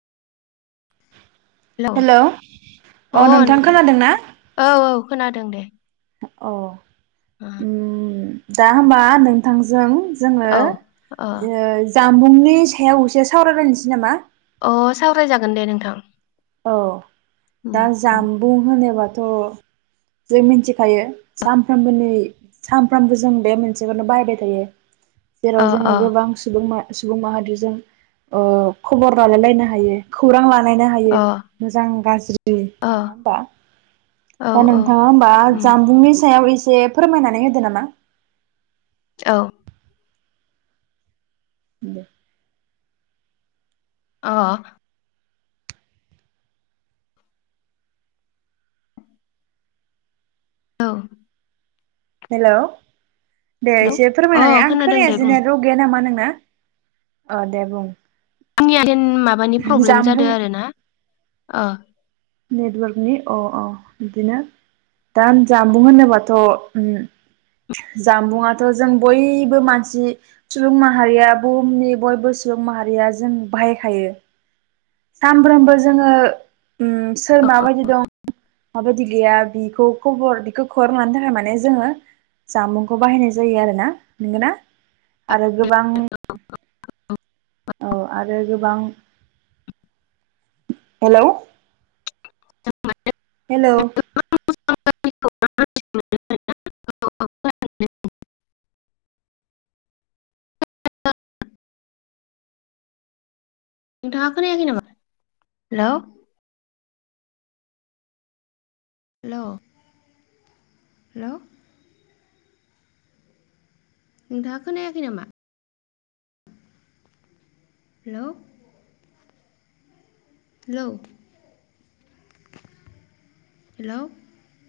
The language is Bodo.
हेलौ अ नोंथां खोनादों ना। औ औ खोनादों दे औ ओ उम दा होनबा नोंथांजों। जोङो औ अ ओ जामबुंनि सायाव एसे सावरायलायनोसै नामा। अ सावरायजागोन दे नोंथां। औ उम दा उम जामबुं होनोबा थ जों मिथिखायो सानफ्रामबोनि सानफ्रामबो जों बे मोनसेखौनो बाहायबाय थायो। जेराव अ जोङो अ गोबां सुबुंमा सुबुं माहारिजों अ खबर लालायलायनो हायो खौरां ला लायनो हायो। अ मोजां गाज्रि अ नङा होमबा औ दा औ नोंथाङा होमबा उम जानबुंनि सायाव एसे से फोरमायनानै होदो नामा? औ दे अ औ हेलौ दे एसे अ फोरमायनानै आं खोनादों दे खोनायासैना बुं नेटवर्क गैया नामा नोंना अ दे बुं आंनिया देन माबानि प्रब्लेम जामबुं जादों आरो ना ओ नेटवर्कनि अ औ बिदिनो दा जामबुं होनोबाथ' ओम जानबुंआथ' जों बयबो मानसि सुबुं माहारिया बुहुमनि बयबो सुबुं माहारिया जों बाहायखायो सानफ्रोमबो जोङो ओम सोर औ माबायदि दं माबायदि गैया बि खौ खबर बेखौ खौरां लानो थाखाय माने जोङो जानबुंखौ बाहायनाय जायो आरो ना नंगौना आरो गोबां औ आरो गोबां हेलौ हेलौ नोंथाङा खोनायाखै नामा हेलौ हेलौ हेलौ नोंथाङा खोनायाखै नामा? Hello hello hello